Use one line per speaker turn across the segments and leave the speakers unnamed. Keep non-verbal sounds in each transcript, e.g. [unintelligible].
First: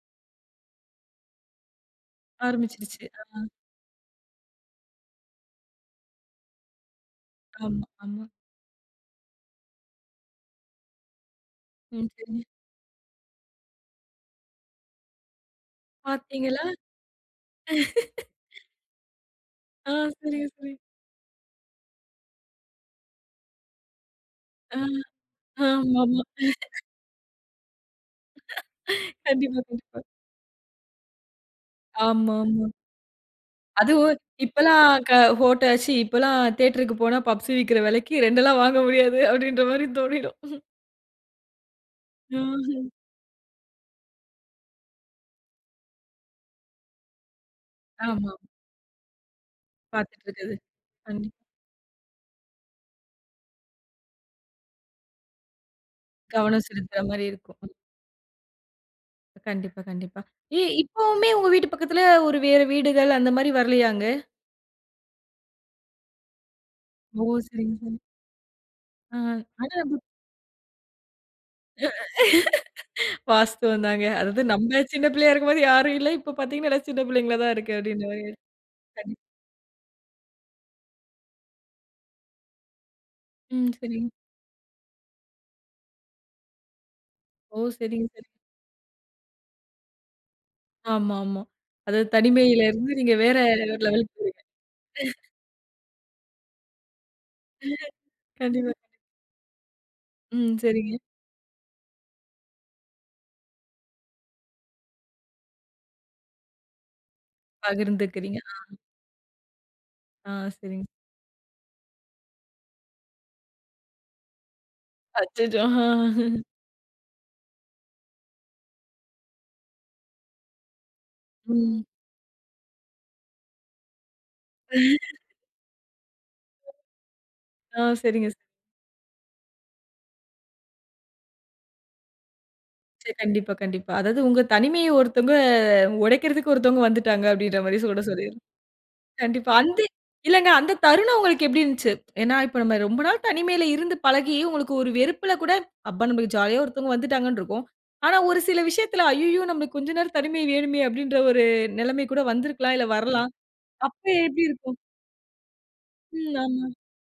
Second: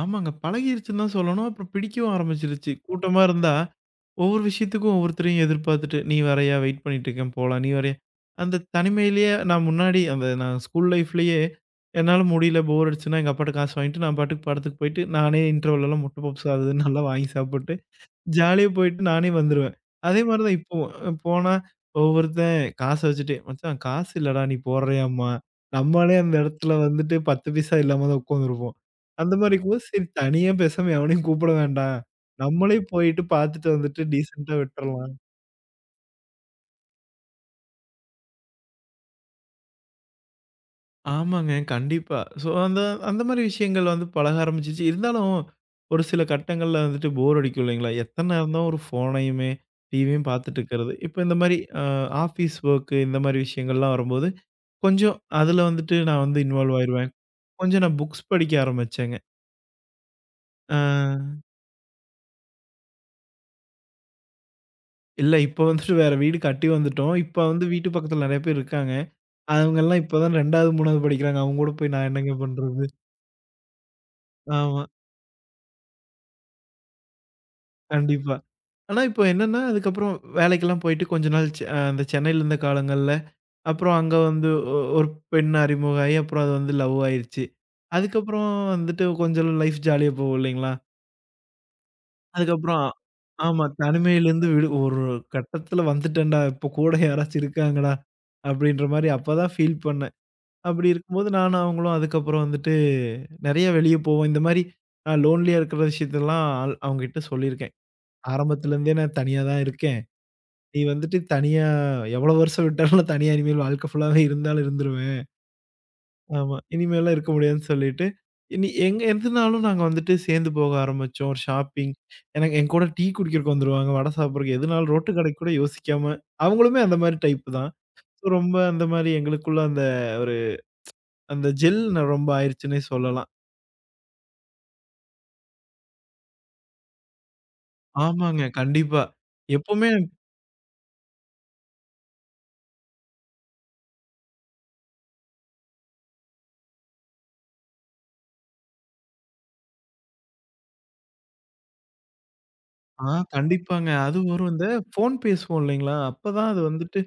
ஆமாங்க. பழகிருச்சுன்னுதா சொல்லணும். அப்றம் பிடிக்கவும் ஆரம்பிச்சிடுச்சு.
ஆரம்பிச்சிருச்சு.
கூட்டமா
ஆஹா.
இருந்தா ஒவ்வொரு விஷயத்துக்கும் ஒவ்வொருத்தரையும் எதிர்பார்த்துட்டு, "நீ வரையா? வெயிட் பண்ணிட்டு இருக்கேன், போலாம். நீ
ஆமா.
வரையா?"
ஆமா.
அந்தத் தனிமையிலே நா முன்னாடி அந்த நா ஸ்கூல் லைஃப்லயே
ம்
என்னால
சொல்லுங்க.
முடியல, போர் அடிச்சுச்சுன்னா, எங்க அப்பாட்ட காசு வாங்கிட்டு, நான் பாட்டுக்கு படத்துக்குப் போயிட்டு நானே இண்டர்வெல்லல்லாம் முட்ட பப்ஸ், அது
பாத்தீங்களா?
[chuckles] இதுன்னு நல்லா வாங்கி சாப்பிட்டு,
[chuckles]
ஜாலியா போயிட்டு, நானே வந்துருவேன்.
ஆ.
அதே மாரி
சரிங்க,
தான்
சரி.
இப்பவும் போனா ஒவ்வொருத்தன் காசு வச்சுட்டு, மச்சான் காசு இல்லடா, நீ
ஆ.
போடுறயாம்பான். நம்மளே
ஆமாம்மா.
அந்த இடத்துல வந்துட்டு, 10 பைசா இல்லாமதான் உக்கார்ந்துருப்போம். அந்த மாரி,
கண்டிப்பா.
இருக்கவும்
கண்டிப்பா.
சரி தனியா பேசாம எவனையும் கூப்பிட வேண்டாம்.
ஆமா, ஆமா.
நம்மளே போயிட்டு பாத்துட்டு வந்துட்டு
அதுவும்
டீசண்டா
இப்பெல்லாம் க
விட்ரலாம்.
ஹோட்டல், சி இப்பெல்லாம் தேயேட்டர்க்கு போனா பஃப்சுவிக்கிற விலைக்கு 2லாம் வாங்க முடியாது அப்டின்ற மாரி தோணிரும்.
ஆமாங்க. கண்டிப்பா. சோ. அந்த
ஹும்.
அந்த மாரி விஷயங்கள் வந்து பழக ஆரம்பிச்சிச்சு. இருந்தாலும் ஒரு சில கட்டங்கள்ல வந்துட்டு போர் அடிக்கும் இல்லைங்களா.
ஆமா.
எத்தன் நேரம்தா ஒரு ஃபோனையுமே
பாத்துட்டு
டிவியும்
இருக்குறது.
பாத்துட்டு இருக்கிறது. இப்ப
கண்டிப்பா.
இந்த மாரி. அ ஆஃபீஸ் ஓர்க்கு இந்த மாரி விஷயங்கள்லாம் வரும்போது கொஞ்ச அதுல வந்துட்டு நான் வந்து
கவனம்
இன்வால்
செலுத்துற
ஆயஇருவேன்.
மாரி இருக்கு.ம்.
கொஞ்ச நா புக்ஸ் படிக்க ஆரம்பிச்சேன்ங்க.
கண்டிப்பா, கண்டிப்பா. ஏ, இப்பவுமே
ஆ.
உங்க வீட்டு பக்கத்துல ஒரு வேற வீடுகள் அந்த மாரி வரலையாங்க?
இல்ல இப்போ வந்துட்டு வேற வீடு [chuckles] கட்டி வந்துட்டோம்.
ஓ!
இப்ப வந்து வீட்டு
சரிங்க.சரிங்க.
பக்கத்துல நெறைய பேர் இருக்காங்க.
ஆஹ். ஆனா.
அவங்கெல்லாம்
[unintelligible]
இப்ப தான் 2வது, 3வது படிக்கிறாங்க. அவங்க கூடப் போய் நான் என்னங்க பண்றது?
வாஸ்துவந்தாங்க. அதாது, நம்ம
ஆமா.
சின்ன பிள்ளையா இருக்கும்போது யாரும் இல்ல. இப்ப பாத்தீங்கன்னா, எல்லாம் சின்ன பிள்ளைங்களா தான் இருக்கு அப்டின்ற மாரி.
கண்டிப்பா. ஆனா,
கண்டிப்
இப்ப என்னன்னா அதுக்கப்புறம் வேலைக்கெல்லாம் போயிட்டு கொஞ்ச நாள் செ அ சென்னைல இருந்த காலங்கள்ல
ம்.
அப்புறம்
சரிங்க.
அங்க வந்து ஒ 1 பெண் அறிமுகமாயி, அப்புறம் அது வந்து லவ் ஆயிருச்சு.
ஓ! சரிங்க, சரிங்
அதுக்கப்புறம் வந்துட்டு கொஞ்ச லைஃப் ஜாலியா போவும் இல்லைங்களா?
ஆமாமா. அதாது தனிமையில
அதுக்கப்புறோம்
இருந்து நீங்க வேற
ஆமா.
லெவல்க்கு
தனிமையிலந்து
போயிட்டிங்க.
விடு ஒரு கட்டத்துல வந்துட்டேன்டா. இப்ப கூட யாராச்சும்
[chuckles]
இருக்காங்கடா!
கண்டிப்பா.
அப்டின்ற
க
மாரி அப்பதா ஃபீல் பண்ணேன்.
ம்.
அப்டி
சரிங்க.
இருக்கும்போது நானும், அவங்களும் அதுக்கப்புறம் வந்துட்டு நறைய வெளிய போவோம். இந்த மாரி அ லோன்லியா இருக்க விஷயத்தயெல்லாம் அவ் அவங்ககிட்ட சொல்லிருக்கேன்.
பகிர்ந்துக்கிறீங்க. அ.
ஆரம்பத்துல இருந்தே நான் தனியா தான் இருக்கேன்.
ஆ.
நீ
சரிங்
வந்துட்டு தனியா எவ்ளோ வருஷம் விட்டாலும் தனியா இனிமேல் வாழ்க்க ஃபுல்லாவே இருந்தாலும் இருந்துருவேன்.
அச்சச்சோ! அ
ஆமா. இனிமேலா இருக்க முடியாதுன்னு சொல்லிட்டு இனி எங்க எதுனாலும் நாங்க வந்துட்டு சேர்ந்து போக ஆரம்பிச்சோம். ஒரு
ம்.
ஷாப்பிங். எனக்கு என்கூட டீ குடிக்கிறதுக்கு வந்துருவாங்க. வட சாப்புறதுக்கு எதுனாலும் ரோட்டு
[chuckles]
கடைக் கூட யோசிக்காம அவங்களுமே அந்த மாரி டைப் தான்.
ஆ. சரிங்க. ச
ரொம்ப அந்த மாரி எங்களுக்குள்ள அந்த ஒரு [tsk] அந்த ஜெல் ரொம்ப ஆயிருச்சுனே
சரி,
சொல்லலாம்.
கண்டிப்பா, கண்டிப்பா. அதாது உங்க தனிமைய ஒருத்தங்க உடைக்கிறதுக்கு ஒருத்தங்க வந்துட்டாங்க அப்டின்ற மாரி சொடச் சொல்லிர்.
ஆமாங்க, கண்டிப்பா.
கண்டிப்பா. அந்த
எப்போமே
இல்லங்க அந்த தருணம் உங்களுக்கு எப்டி இருந்துச்சு? ஏன்னா, இப்ப நம்ம ரொம்ப நாள் தனிமையில இருந்து பழகி உங்களுக்கு ஒரு வெறுப்புல கூட, அப்பா நமக்கு ஜாலியா ஒருத்தவங்க வந்துட்டாங்கன்னு இருக்கும். ஆனா, ஒரு சில விஷயத்துல அய்யய்யோ! நம்மளுக்கு கொஞ்ச நேரம் தனிமை வேணுமே அப்டின்ற ஒரு நெலைமை கூட வந்து இருக்கலாம் இல்ல
ஆ.
வரலாம்.
கண்டிப்பாங்க.
அப்ப
அதுவும்
எப்டி
ஒரு இந்த
இருக்கும்?
ஃபோன் பேசுவோம் இல்லைங்களா,
ம்.
அப்பதான் அது
ஆமா.
வந்துட்டு,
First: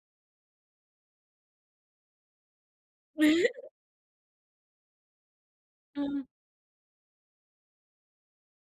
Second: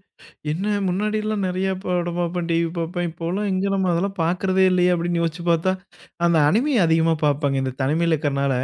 என்ன முன்னாடிலாம் நறைய படம் பாப்பேன் டிவி பாப்பேன். இப்பெல்லாம் எங்க
[chuckles]
நம்ம அதெல்லாம் பாக்கிறதே இல்லையே! அப்டின்னு யோசிச்சு பார்த்தா,
ம்.
அந்த அணிமி அதிகமா பாப்பங்க. இந்த தனிமைல இருக்கறனால.